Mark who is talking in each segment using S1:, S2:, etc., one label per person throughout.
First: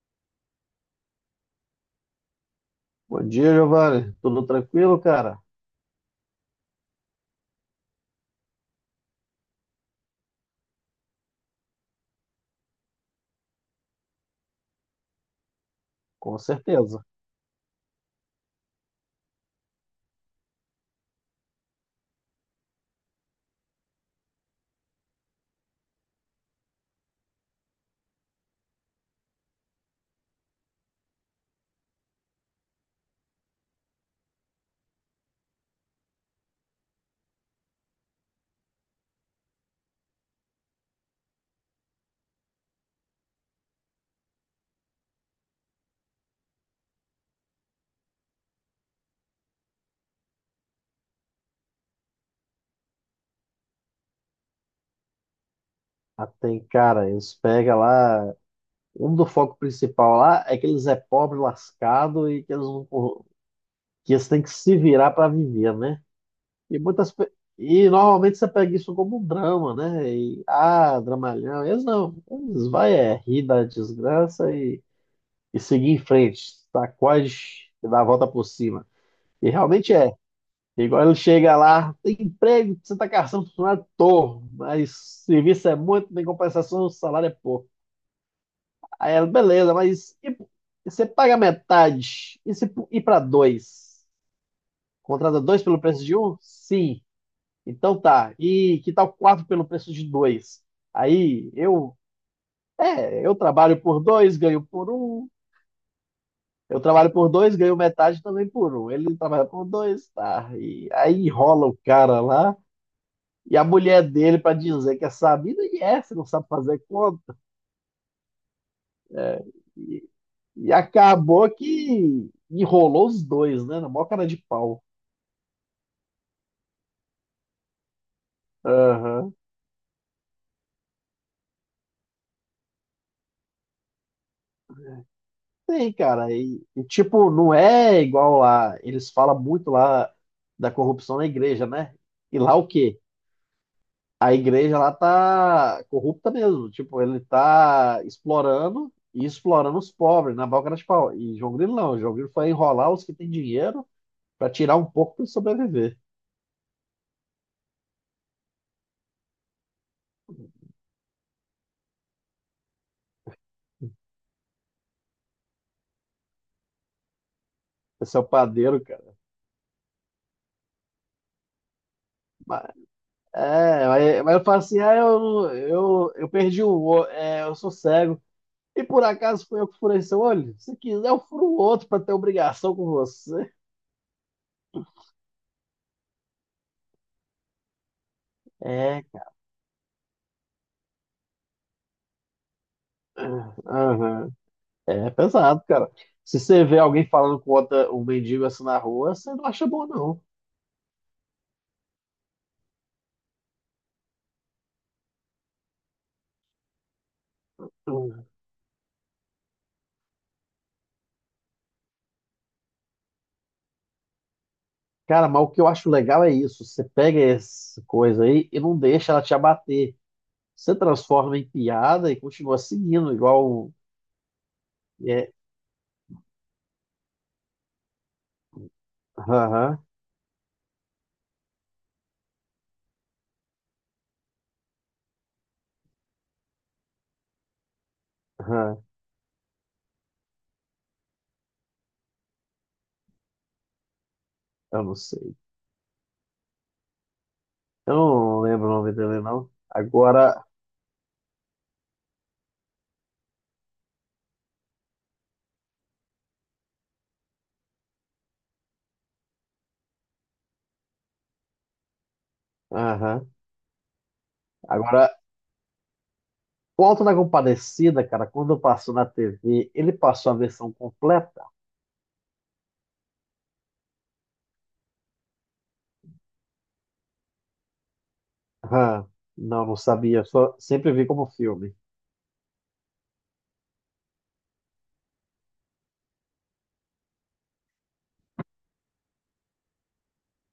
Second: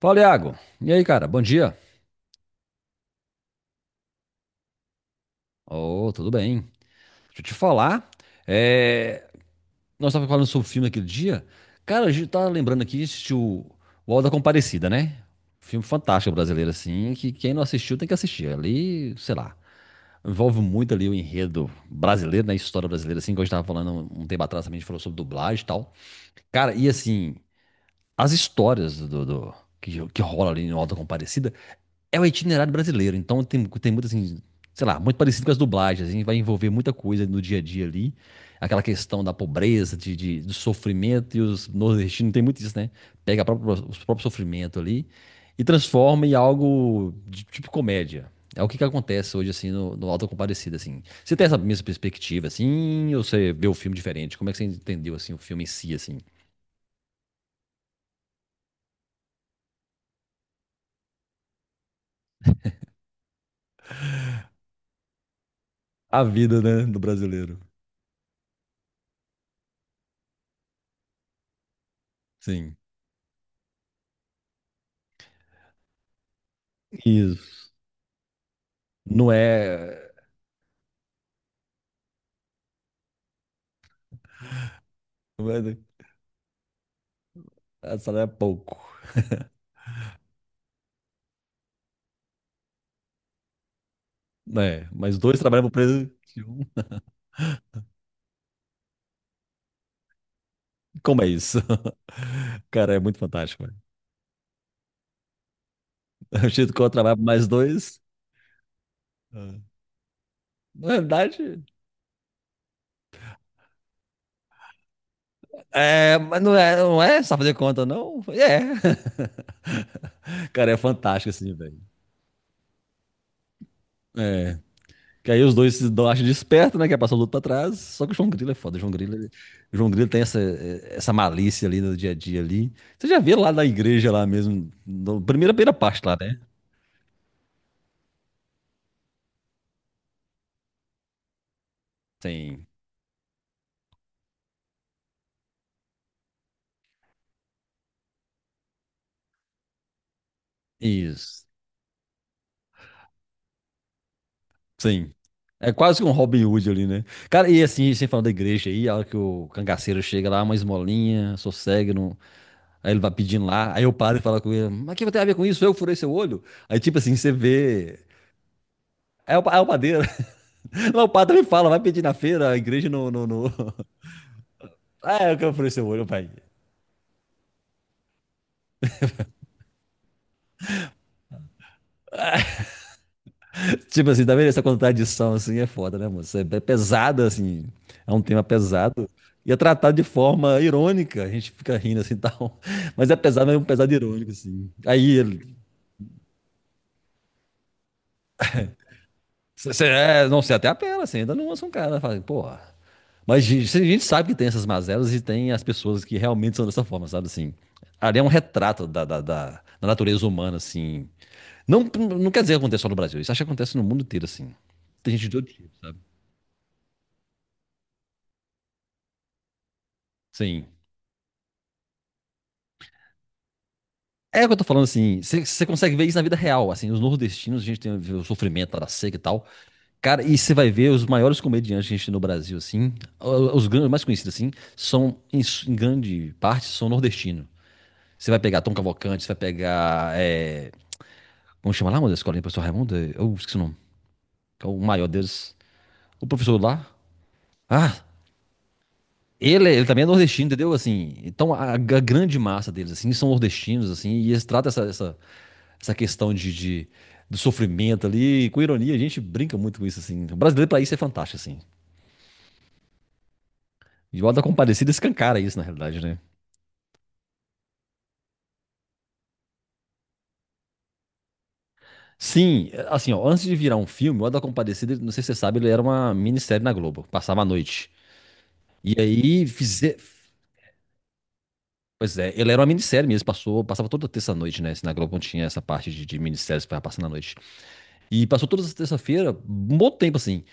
S1: Fala, Iago. E aí, cara? Bom dia.
S2: Bom dia, Giovanni. Tudo tranquilo, cara?
S1: Oh, tudo bem? Deixa eu te falar. é, Nós estávamos falando sobre o filme aquele dia. Cara, a gente tá lembrando aqui, assistiu o Auto da Compadecida, né? Filme fantástico
S2: Com
S1: brasileiro,
S2: certeza.
S1: assim, que quem não assistiu tem que assistir. Ali, sei lá, envolve muito ali o enredo brasileiro, né? A história brasileira, assim, que a gente tava falando um tempo atrás também, a gente falou sobre dublagem e tal. Cara, e assim, as histórias que rola ali no Auto da Compadecida é o itinerário brasileiro, então tem, tem muito assim, sei lá, muito parecido com as dublagens, a gente vai envolver muita coisa no dia a dia ali. Aquela questão da pobreza, do sofrimento, e os nordestinos tem muito isso, né? Pega a própria, os próprios sofrimentos ali e transforma em algo de tipo comédia. É o que, que acontece hoje, assim, no Auto da Compadecida, assim. Você tem essa mesma perspectiva, assim, ou você vê o filme diferente? Como é que você entendeu, assim, o filme em si, assim?
S2: Ah, tem, cara, eles pegam lá. Um do foco principal lá é que eles é pobre, lascado e que eles não, que eles têm que se virar para viver, né?
S1: A vida,
S2: E
S1: né, do
S2: muitas pe-
S1: brasileiro.
S2: e normalmente você pega isso como um drama, né? E, ah, dramalhão. Eles não. Eles
S1: Sim.
S2: vai é rir da desgraça e seguir em frente.
S1: Isso.
S2: Sacode e dar a volta por cima.
S1: Não
S2: E realmente
S1: é...
S2: é. Igual ele chega lá, tem emprego, você tá caçando funcionário, tô, mas
S1: não
S2: serviço
S1: é-
S2: é muito, tem compensação, o salário é pouco.
S1: É, salário é pouco.
S2: Aí ela, beleza, mas e você paga metade, e se ir para dois?
S1: Né? Mas dois
S2: Contrata dois
S1: trabalham por
S2: pelo preço
S1: preço
S2: de um?
S1: de um.
S2: Sim. Então tá, e que tal quatro pelo preço de dois?
S1: Como é
S2: Aí
S1: isso?
S2: eu,
S1: Cara, é muito
S2: é, eu
S1: fantástico, velho.
S2: trabalho por dois, ganho por um,
S1: O jeito que
S2: eu
S1: eu
S2: trabalho
S1: trabalho por
S2: por
S1: mais
S2: dois, ganho
S1: dois.
S2: metade também por um. Ele trabalha
S1: Ah.
S2: por dois, tá,
S1: Na
S2: e aí
S1: verdade,
S2: rola o cara lá. E a mulher dele para dizer que é sabido, e é, você
S1: é,
S2: não
S1: mas
S2: sabe
S1: não é,
S2: fazer
S1: não é só
S2: conta.
S1: fazer conta, não. É.
S2: É, e,
S1: Cara,
S2: e
S1: é fantástico
S2: acabou
S1: assim, velho.
S2: que enrolou os dois, né? Na maior cara de
S1: É.
S2: pau.
S1: Que aí os dois se acham desperto, né? Que é passar o luto pra trás. Só que o João Grilo é foda. O João Grilo,
S2: Aham.
S1: o João Grilo tem essa, essa malícia ali no dia a dia ali. Você já vê lá na igreja lá mesmo, no, primeira
S2: Tem,
S1: parte lá,
S2: cara.
S1: né?
S2: E, tipo, não é igual lá. Eles falam muito lá da corrupção na igreja, né? E lá
S1: Tem
S2: o quê? A igreja lá tá corrupta mesmo. Tipo, ele tá explorando e explorando os pobres na maior cara de pau. E
S1: isso.
S2: João Grilo não. João Grilo foi enrolar os que têm dinheiro para tirar um
S1: Sim.
S2: pouco para
S1: É
S2: sobreviver.
S1: quase que um Robin Hood ali, né? Cara, e assim, sem falar da igreja aí, a hora que o cangaceiro chega lá, uma esmolinha, sossegue, não... Aí ele vai pedindo lá, aí eu paro e falo com ele, mas o que tem a ver com isso? Eu furei seu olho? Aí tipo assim, você vê...
S2: Esse é o padeiro, cara.
S1: É é o padeiro. Lá o padre me fala, vai pedir na feira, a
S2: Mas,
S1: igreja no...
S2: é, mas, mas eu falo assim, ah,
S1: Ah, é o que
S2: eu,
S1: eu furei seu olho,
S2: eu, eu
S1: pai.
S2: perdi o olho, é, eu sou cego. E por acaso foi eu que furei seu olho? Se quiser, eu furo o outro pra ter obrigação com você.
S1: Tipo assim, tá vendo, essa contradição assim é foda, né, moço? É pesada, assim, é um tema
S2: É,
S1: pesado. E é tratado de forma irônica, a gente fica rindo assim e tal. Mas é pesado, mas
S2: cara.
S1: é um pesado irônico,
S2: Aham.
S1: assim. Aí
S2: É
S1: ele.
S2: pesado, cara. Se você vê alguém falando com outra, um mendigo assim na rua, você não acha bom, não.
S1: É, não sei, até apela, assim, ainda não lança um cara, fala, porra. A gente sabe que tem essas mazelas e tem as pessoas que realmente são dessa forma, sabe assim? Ali é um retrato da natureza humana, assim. Não, não quer dizer que acontece só no Brasil, isso acho que acontece no mundo inteiro, assim. Tem gente
S2: Cara,
S1: de
S2: mas
S1: todo
S2: o que eu
S1: tipo,
S2: acho
S1: sabe?
S2: legal é isso. Você pega essa coisa aí e não deixa ela te abater.
S1: Sim.
S2: Você transforma em piada e continua seguindo, igual.
S1: É o que eu tô falando assim,
S2: É,
S1: você consegue ver isso na vida real, assim, os nordestinos, a gente tem o sofrimento lá da seca e tal.
S2: aham.
S1: Cara, e você vai ver os maiores comediantes que a gente tem no Brasil, assim, mais conhecidos, assim, são, em grande parte, são nordestinos. Você vai pegar Tom
S2: Aham,
S1: Cavalcante, você vai pegar, é, como chama lá, meu Deus, escolinha, professor Raimundo? Eu esqueci o nome, que é o
S2: eu não
S1: maior
S2: sei.
S1: deles. O professor lá,
S2: Eu
S1: ah,
S2: não lembro o nome dele, não.
S1: ele também é
S2: Agora,
S1: nordestino, entendeu? Assim, então a grande massa deles, assim, são nordestinos, assim, e eles tratam essa essa questão do sofrimento ali. E, com ironia, a gente brinca muito com isso, assim. O brasileiro, pra isso, é fantástico, assim.
S2: aham.
S1: E o Auto da Compadecida
S2: Agora,
S1: escancara isso, na realidade, né?
S2: o Alto da Compadecida, cara, quando passou na TV, ele passou a versão completa?
S1: Sim, é, assim, ó, antes de virar um filme, o Auto da Compadecida, não sei se você sabe, ele era uma minissérie na Globo, passava a noite. E
S2: Aham.
S1: aí,
S2: Não, não
S1: fizer...
S2: sabia. Só sempre vi como filme.
S1: Pois é, ele era uma minissérie mesmo, passou, passava toda terça-noite, né? Se na Globo não tinha essa parte de minisséries pra passar na noite. E passou todas as terça-feira, um bom tempo, assim.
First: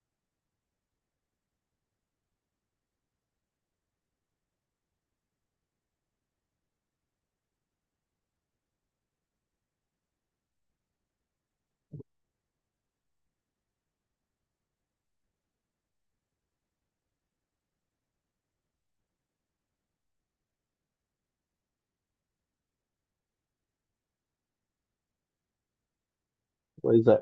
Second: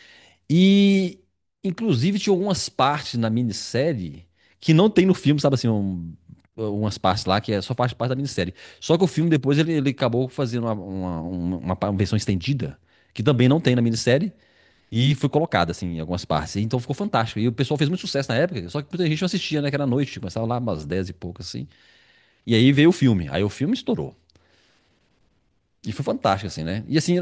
S1: E, inclusive, tinha algumas partes na minissérie que não tem no filme, sabe assim, umas partes lá que é só faz parte da minissérie. Só que o filme depois ele acabou fazendo uma versão estendida, que também não tem na minissérie, e foi colocada, assim, em algumas partes. Então ficou fantástico. E o pessoal fez muito sucesso na época, só que muita gente não assistia, né, que era noite, começava lá umas 10 e pouco, assim. E aí veio o filme, aí o filme estourou. E foi fantástico, assim, né? E
S2: Pois
S1: assim,
S2: é.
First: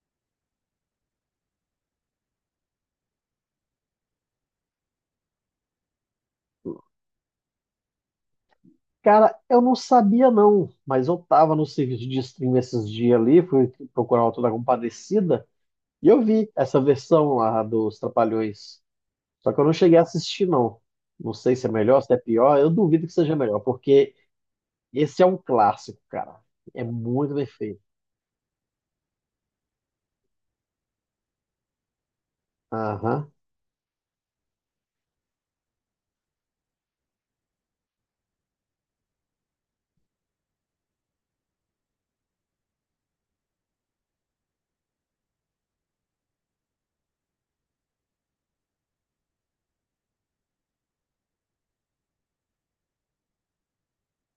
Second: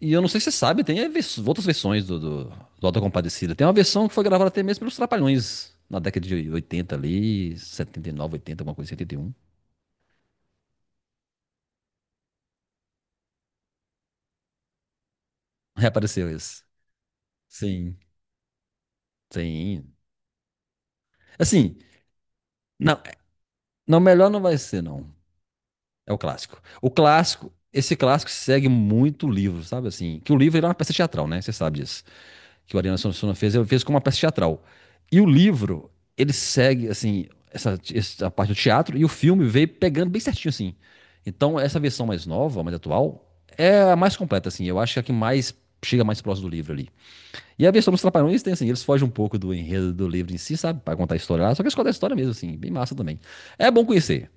S1: e eu não sei se você sabe, tem outras versões do Auto da Compadecida. Tem uma versão que foi gravada até mesmo pelos Trapalhões, na década de 80 ali, setenta e nove, 80 alguma coisa, setenta e um.
S2: Cara, eu não sabia, não. Mas eu tava no serviço de stream esses dias ali, fui procurar o Alto da Compadecida, e eu
S1: Reapareceu
S2: vi
S1: esse.
S2: essa versão lá dos
S1: Sim.
S2: Trapalhões. Só que eu não
S1: Sim.
S2: cheguei a assistir, não. Não sei se é
S1: Assim,
S2: melhor, se é pior. Eu
S1: não,
S2: duvido que seja melhor,
S1: não,
S2: porque
S1: melhor não vai ser, não.
S2: esse é um clássico,
S1: É o
S2: cara.
S1: clássico.
S2: É
S1: O
S2: muito bem
S1: clássico,
S2: feito.
S1: esse clássico segue muito o livro, sabe? Assim, que o livro ele é uma peça teatral, né? Você sabe disso. Que o Ariano
S2: Aham.
S1: Suassuna fez, ele fez como uma peça teatral. E o livro, ele segue, assim, essa parte do teatro, e o filme veio pegando bem certinho, assim. Então, essa versão mais nova, mais atual, é a mais completa, assim. Eu acho que é a que mais chega mais próximo do livro ali. E a versão dos Trapalhões tem, assim, eles fogem um pouco do enredo do livro em si, sabe? Pra contar a história lá, só que eles contam a história mesmo, assim, bem massa também. É bom conhecer.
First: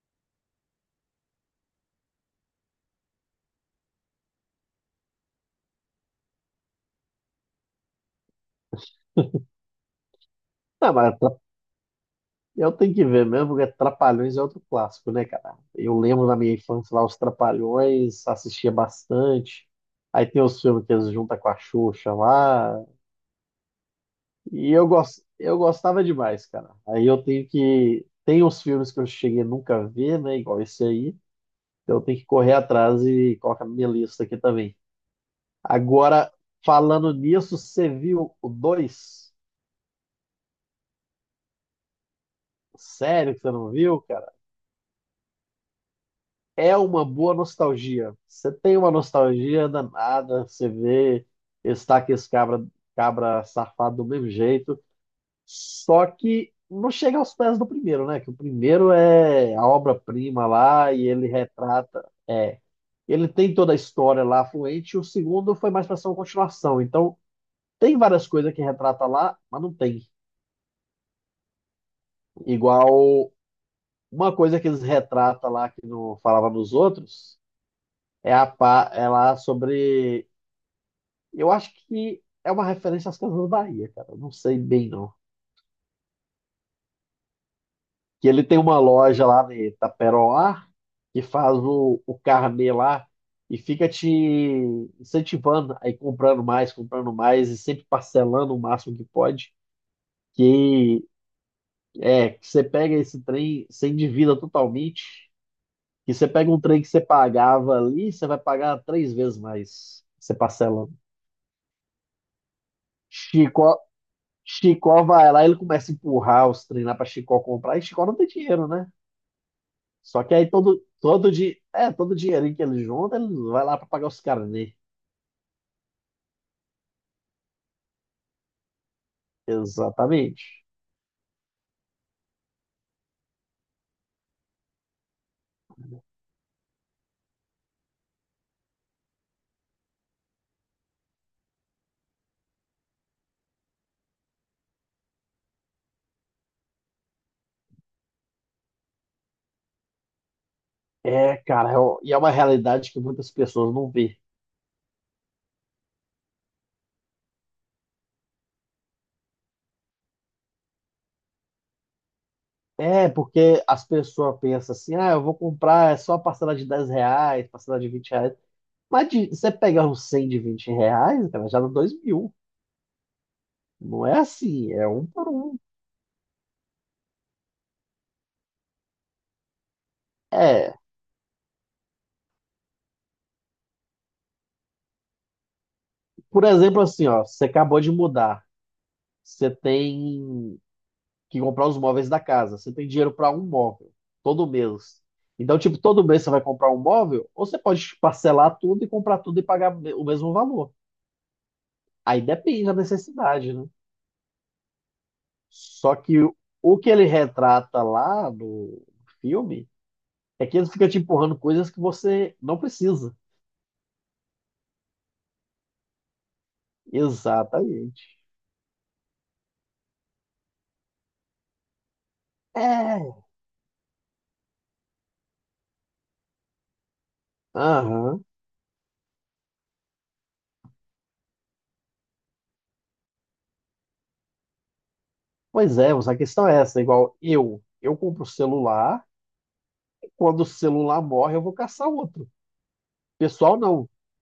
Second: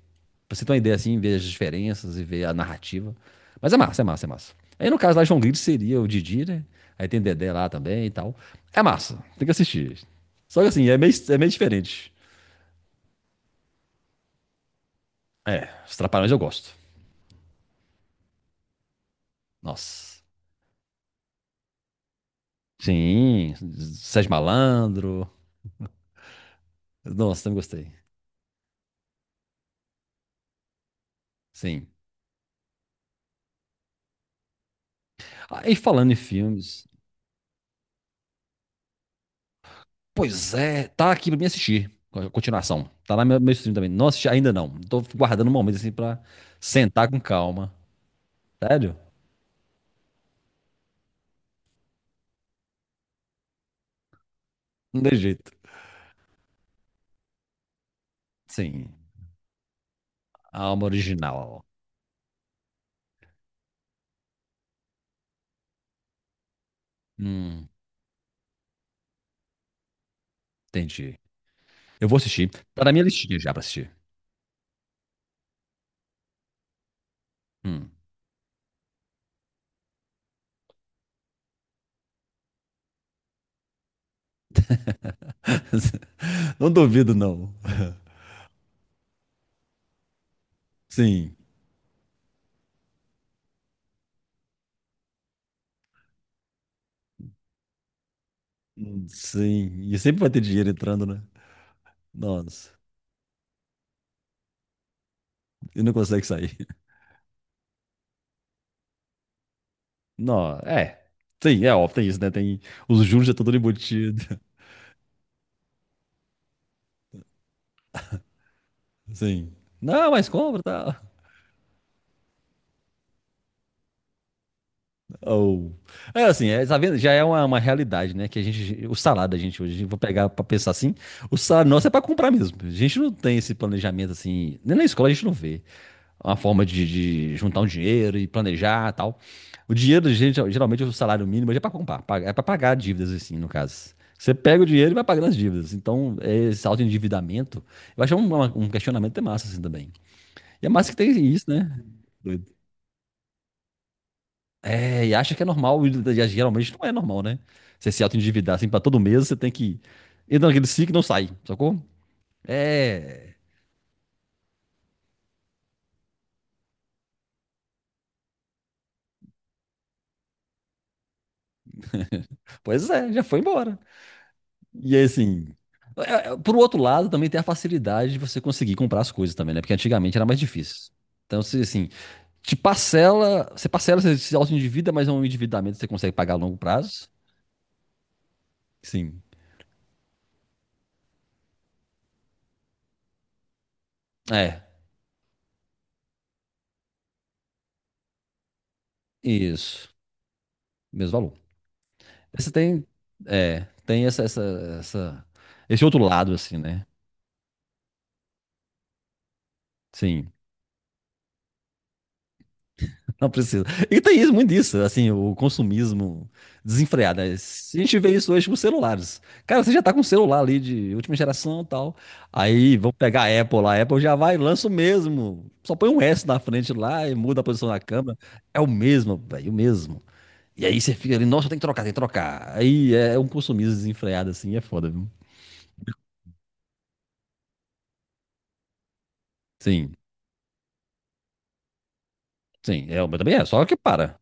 S1: Pra você ter uma ideia assim, ver as diferenças e ver a narrativa. Mas é massa, é massa, é massa. Aí no caso lá, João Grilo seria o Didi, né? Aí tem Dedé lá também e tal. É massa, tem que assistir. Só que assim,
S2: Não, mas
S1: é meio diferente.
S2: eu tenho que ver mesmo, porque Trapalhões é outro clássico, né, cara?
S1: É, os
S2: Eu lembro
S1: Trapalhões
S2: na
S1: eu
S2: minha
S1: gosto.
S2: infância lá os Trapalhões, assistia bastante.
S1: Nossa.
S2: Aí tem os filmes que eles juntam com a Xuxa lá.
S1: Sim, Sérgio
S2: E eu, gos-
S1: Malandro.
S2: eu gostava demais, cara. Aí eu
S1: Nossa,
S2: tenho
S1: também gostei.
S2: que. Tem os filmes que eu cheguei a nunca ver, né? Igual esse aí.
S1: Sim.
S2: Então eu tenho que correr atrás e colocar na minha lista aqui também.
S1: Aí falando em
S2: Agora,
S1: filmes,
S2: falando nisso, você viu o 2?
S1: pois é, tá aqui pra mim assistir. A continuação. Tá lá
S2: Sério que você
S1: meu
S2: não
S1: stream também.
S2: viu,
S1: Não assisti
S2: cara?
S1: ainda não. Tô guardando um momento assim pra
S2: É uma
S1: sentar com
S2: boa
S1: calma.
S2: nostalgia. Você tem uma
S1: Sério?
S2: nostalgia danada, você vê Estaques cabra, cabra safado do mesmo jeito,
S1: Não tem jeito.
S2: só que não chega aos pés do primeiro, né? Que o primeiro
S1: Sim,
S2: é a obra-prima
S1: a alma
S2: lá e ele
S1: original.
S2: retrata. É, ele tem toda a história lá fluente, e o segundo foi mais para ser uma continuação. Então,
S1: Hum,
S2: tem várias coisas que retrata lá, mas não tem.
S1: entendi. Eu vou assistir. Tá na minha
S2: Igual
S1: listinha já pra assistir.
S2: uma coisa que eles retratam lá que não falava nos outros.
S1: Hum.
S2: É a pá, ela sobre. Eu acho que é uma referência às Casas Bahia, cara. Eu não sei bem, não.
S1: Não duvido, não.
S2: Que ele tem uma loja lá em Itaperoá que
S1: Sim,
S2: faz o carnê lá e fica te incentivando aí comprando mais e sempre parcelando o máximo que pode.
S1: sim. E sempre vai ter dinheiro
S2: Que
S1: entrando, né?
S2: é que você
S1: Nossa,
S2: pega esse trem, você endivida totalmente.
S1: e não
S2: Que
S1: consegue
S2: você pega
S1: sair.
S2: um trem que você pagava ali, você vai pagar 3 vezes mais. Você
S1: Não,
S2: parcelando.
S1: é. Sim, é óbvio, tem isso, né? Tem os juros já tudo
S2: Chico,
S1: embutido.
S2: Chicó vai lá, ele começa a empurrar os trem lá pra Chicó comprar, e Chicó não tem dinheiro, né?
S1: Sim. Não,
S2: Só
S1: mas
S2: que aí
S1: compra,
S2: todo,
S1: tá?
S2: todo, di... é, todo dinheirinho que ele junta, ele vai lá pra pagar os caras, né?
S1: Ou. É assim, é, tá vendo? Já é uma realidade, né? Que a gente. O salário da gente hoje, vou pegar pra
S2: Exatamente.
S1: pensar assim, o salário nosso é pra comprar mesmo. A gente não tem esse planejamento assim. Nem na escola a gente não vê. Uma forma de juntar um dinheiro e planejar e tal. O dinheiro, gente, geralmente, o salário mínimo hoje é pra comprar, é pra pagar dívidas, assim, no caso. Você pega o dinheiro e vai pagando as dívidas. Então, é, esse autoendividamento, eu acho um questionamento até massa, assim, também. E é massa que tem
S2: É,
S1: isso, né?
S2: cara, é uma realidade que muitas pessoas não vê.
S1: É, e acha que é normal, e geralmente não é normal, né? Você se auto-endividar assim pra todo mês, você tem que entra naquele ciclo e não sai, sacou?
S2: É,
S1: É,
S2: porque as pessoas pensam assim, ah, eu vou comprar é só parcela de R$ 10, parcela de R$ 20. Mas de, você pegar um 100 de R$ 20, cara, já dá 2 mil.
S1: pois é, já foi embora.
S2: Não é assim, é
S1: E aí,
S2: um por
S1: assim,
S2: um.
S1: é, por outro lado, também tem a facilidade de você conseguir comprar as coisas também, né? Porque antigamente era mais
S2: É,
S1: difícil. Então, se assim, te parcela, você se auto-endivida, mas é um endividamento que você consegue pagar a
S2: por
S1: longo
S2: exemplo, assim,
S1: prazo.
S2: ó, você acabou de mudar.
S1: Sim.
S2: Você tem que comprar os móveis da casa. Você tem dinheiro para um móvel todo
S1: É,
S2: mês. Então, tipo, todo mês você vai comprar um móvel, ou você pode parcelar tudo e comprar tudo e pagar
S1: isso.
S2: o mesmo valor.
S1: Mesmo valor.
S2: Aí
S1: Você
S2: depende da
S1: tem,
S2: necessidade, né?
S1: é, tem essa- esse
S2: Só
S1: outro
S2: que
S1: lado,
S2: o
S1: assim,
S2: o
S1: né?
S2: que ele retrata lá no filme
S1: Sim,
S2: é que ele fica te empurrando coisas que você não precisa.
S1: não precisa. E tem isso, muito isso, assim, o consumismo desenfreado, né? Se a gente vê
S2: Exatamente.
S1: isso hoje com celulares. Cara, você já tá com um celular ali de última geração e tal. Aí, vamos pegar
S2: É.
S1: a Apple lá. A Apple já vai, e lança o mesmo. Só põe um S na frente lá e muda a posição da câmera.
S2: Aham.
S1: É o mesmo, velho, o mesmo. E aí você fica ali, nossa, tem que trocar, tem que trocar. Aí é um consumismo desenfreado, assim, é foda, viu?
S2: Pois é, mas a questão é essa, igual eu. Eu compro o celular,
S1: Sim,
S2: quando o celular morre, eu vou caçar outro.
S1: sim, é, mas também é,
S2: Pessoal,
S1: só que
S2: não. O
S1: para.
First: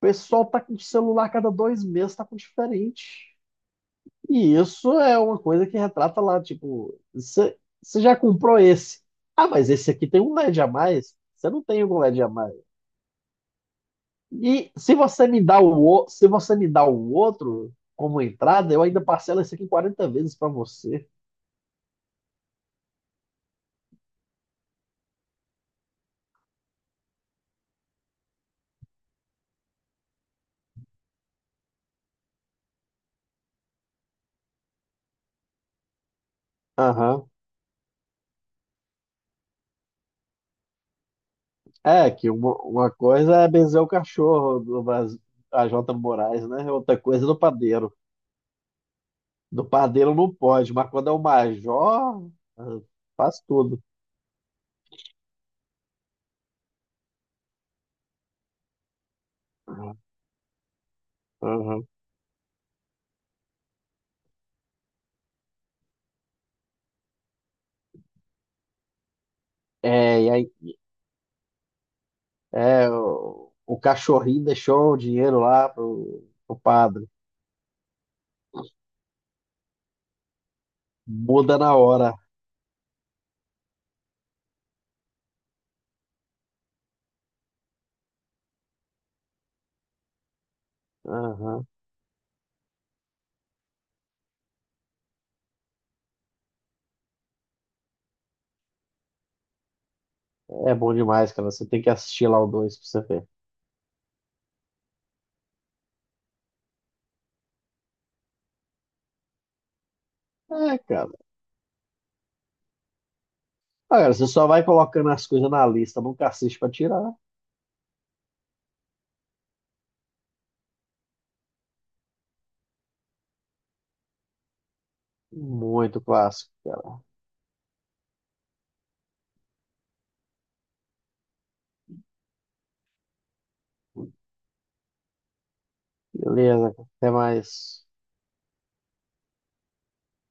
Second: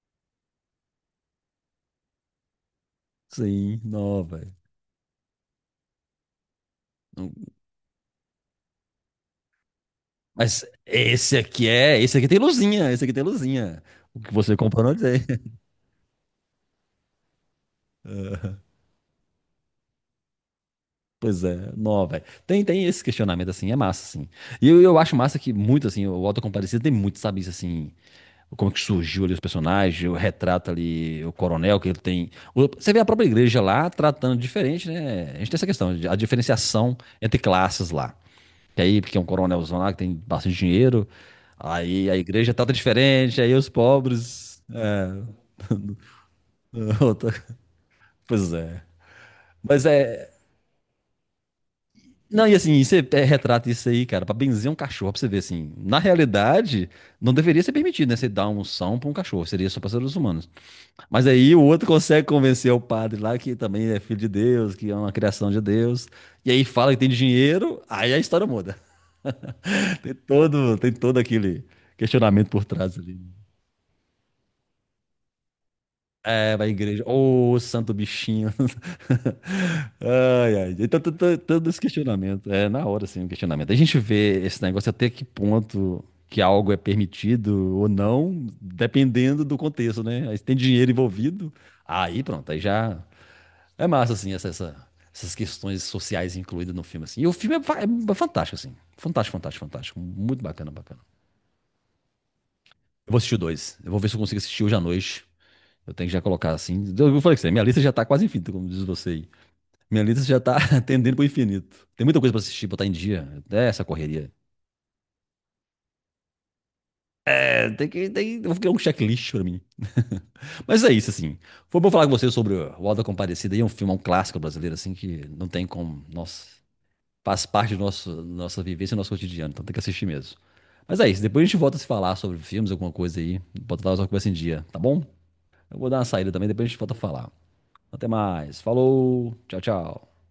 S2: pessoal tá com celular cada 2 meses, tá com diferente.
S1: Sim, não, velho.
S2: E isso é uma coisa que retrata lá, tipo,
S1: Não-
S2: você já comprou esse. Ah, mas esse aqui tem um LED
S1: Mas
S2: a mais.
S1: esse
S2: Você não
S1: aqui
S2: tem um
S1: é. Esse
S2: LED
S1: aqui
S2: a
S1: tem
S2: mais.
S1: luzinha, esse aqui tem luzinha. O que você
S2: E
S1: comprou não
S2: se
S1: dizer.
S2: você me dá o outro como entrada, eu ainda parcelo esse aqui em 40 vezes para você.
S1: Pois é, não, velho. Tem, tem esse questionamento, assim, é massa, assim. E eu acho massa que muito, assim, o Auto da Compadecida tem muito, sabe, isso, assim, como que surgiu ali os personagens, o retrato ali, o coronel que ele tem. Você vê a própria igreja lá tratando diferente, né? A gente tem essa questão, a diferenciação
S2: Aham.
S1: entre classes lá. Que aí, porque é um coronelzão lá que tem bastante dinheiro, aí
S2: É,
S1: a
S2: que
S1: igreja
S2: uma,
S1: trata
S2: uma coisa
S1: diferente,
S2: é
S1: aí os
S2: benzer o
S1: pobres.
S2: cachorro do Brasil, a Jota Moraes, né? Outra coisa é
S1: Outra-
S2: do padeiro.
S1: Pois é.
S2: Do
S1: Mas
S2: padeiro
S1: é.
S2: não pode, mas quando é o major,
S1: Não, e
S2: ah,
S1: assim, você é,
S2: faz
S1: retrata
S2: tudo.
S1: isso aí, cara, pra benzer um cachorro, pra você ver assim. Na realidade, não deveria ser permitido, né? Você dar um são pra um cachorro, seria só pra seres humanos. Mas aí o
S2: Aham.
S1: outro consegue convencer o padre lá que também é filho de Deus, que é uma criação de Deus. E aí fala que tem dinheiro, aí a história muda.
S2: É, e aí,
S1: Tem todo aquele questionamento por
S2: é,
S1: trás ali.
S2: o, o cachorrinho deixou o dinheiro lá pro,
S1: É,
S2: pro
S1: vai à igreja.
S2: padre.
S1: Ô, santo bichinho. Ai, ai. Então,
S2: Muda
S1: todo
S2: na
S1: esse
S2: hora.
S1: questionamento. É, na hora, assim, o questionamento. A gente vê esse negócio até que ponto que algo é permitido ou não, dependendo do contexto, né? Aí se tem dinheiro envolvido,
S2: Aham.
S1: aí pronto, aí já. É massa, assim, essas questões sociais incluídas no filme, assim. E o filme é, é fantástico, assim. Fantástico, fantástico, fantástico. Muito bacana,
S2: É bom
S1: bacana.
S2: demais, cara. Você tem que assistir lá o 2 pra você
S1: Eu vou
S2: ver.
S1: assistir o dois. Eu vou ver se eu consigo assistir hoje à noite. Eu tenho que já colocar assim. Eu falei que minha lista já tá quase infinita, como diz você aí. Minha lista já tá
S2: É, cara.
S1: tendendo pro infinito. Tem muita coisa pra assistir, botar em dia. É essa
S2: Agora você
S1: correria.
S2: só vai colocando as coisas na lista, nunca assiste pra tirar.
S1: É, tem que. Tem, eu vou criar um checklist pra mim. Mas é isso, assim. Foi bom falar com você sobre o Alda Comparecida. Aí é um filme, é um clássico brasileiro, assim, que não tem
S2: Muito
S1: como. Nossa,
S2: clássico, cara.
S1: faz parte do nosso, nossa vivência, do nosso cotidiano. Então tem que assistir mesmo. Mas é isso. Depois a gente volta a se falar sobre filmes, alguma coisa aí. Botar nossa conversa em dia, tá bom? Eu vou dar uma saída também, depois a
S2: Beleza,
S1: gente
S2: cara.
S1: volta a
S2: Até
S1: falar.
S2: mais.
S1: Até mais. Falou. Tchau, tchau.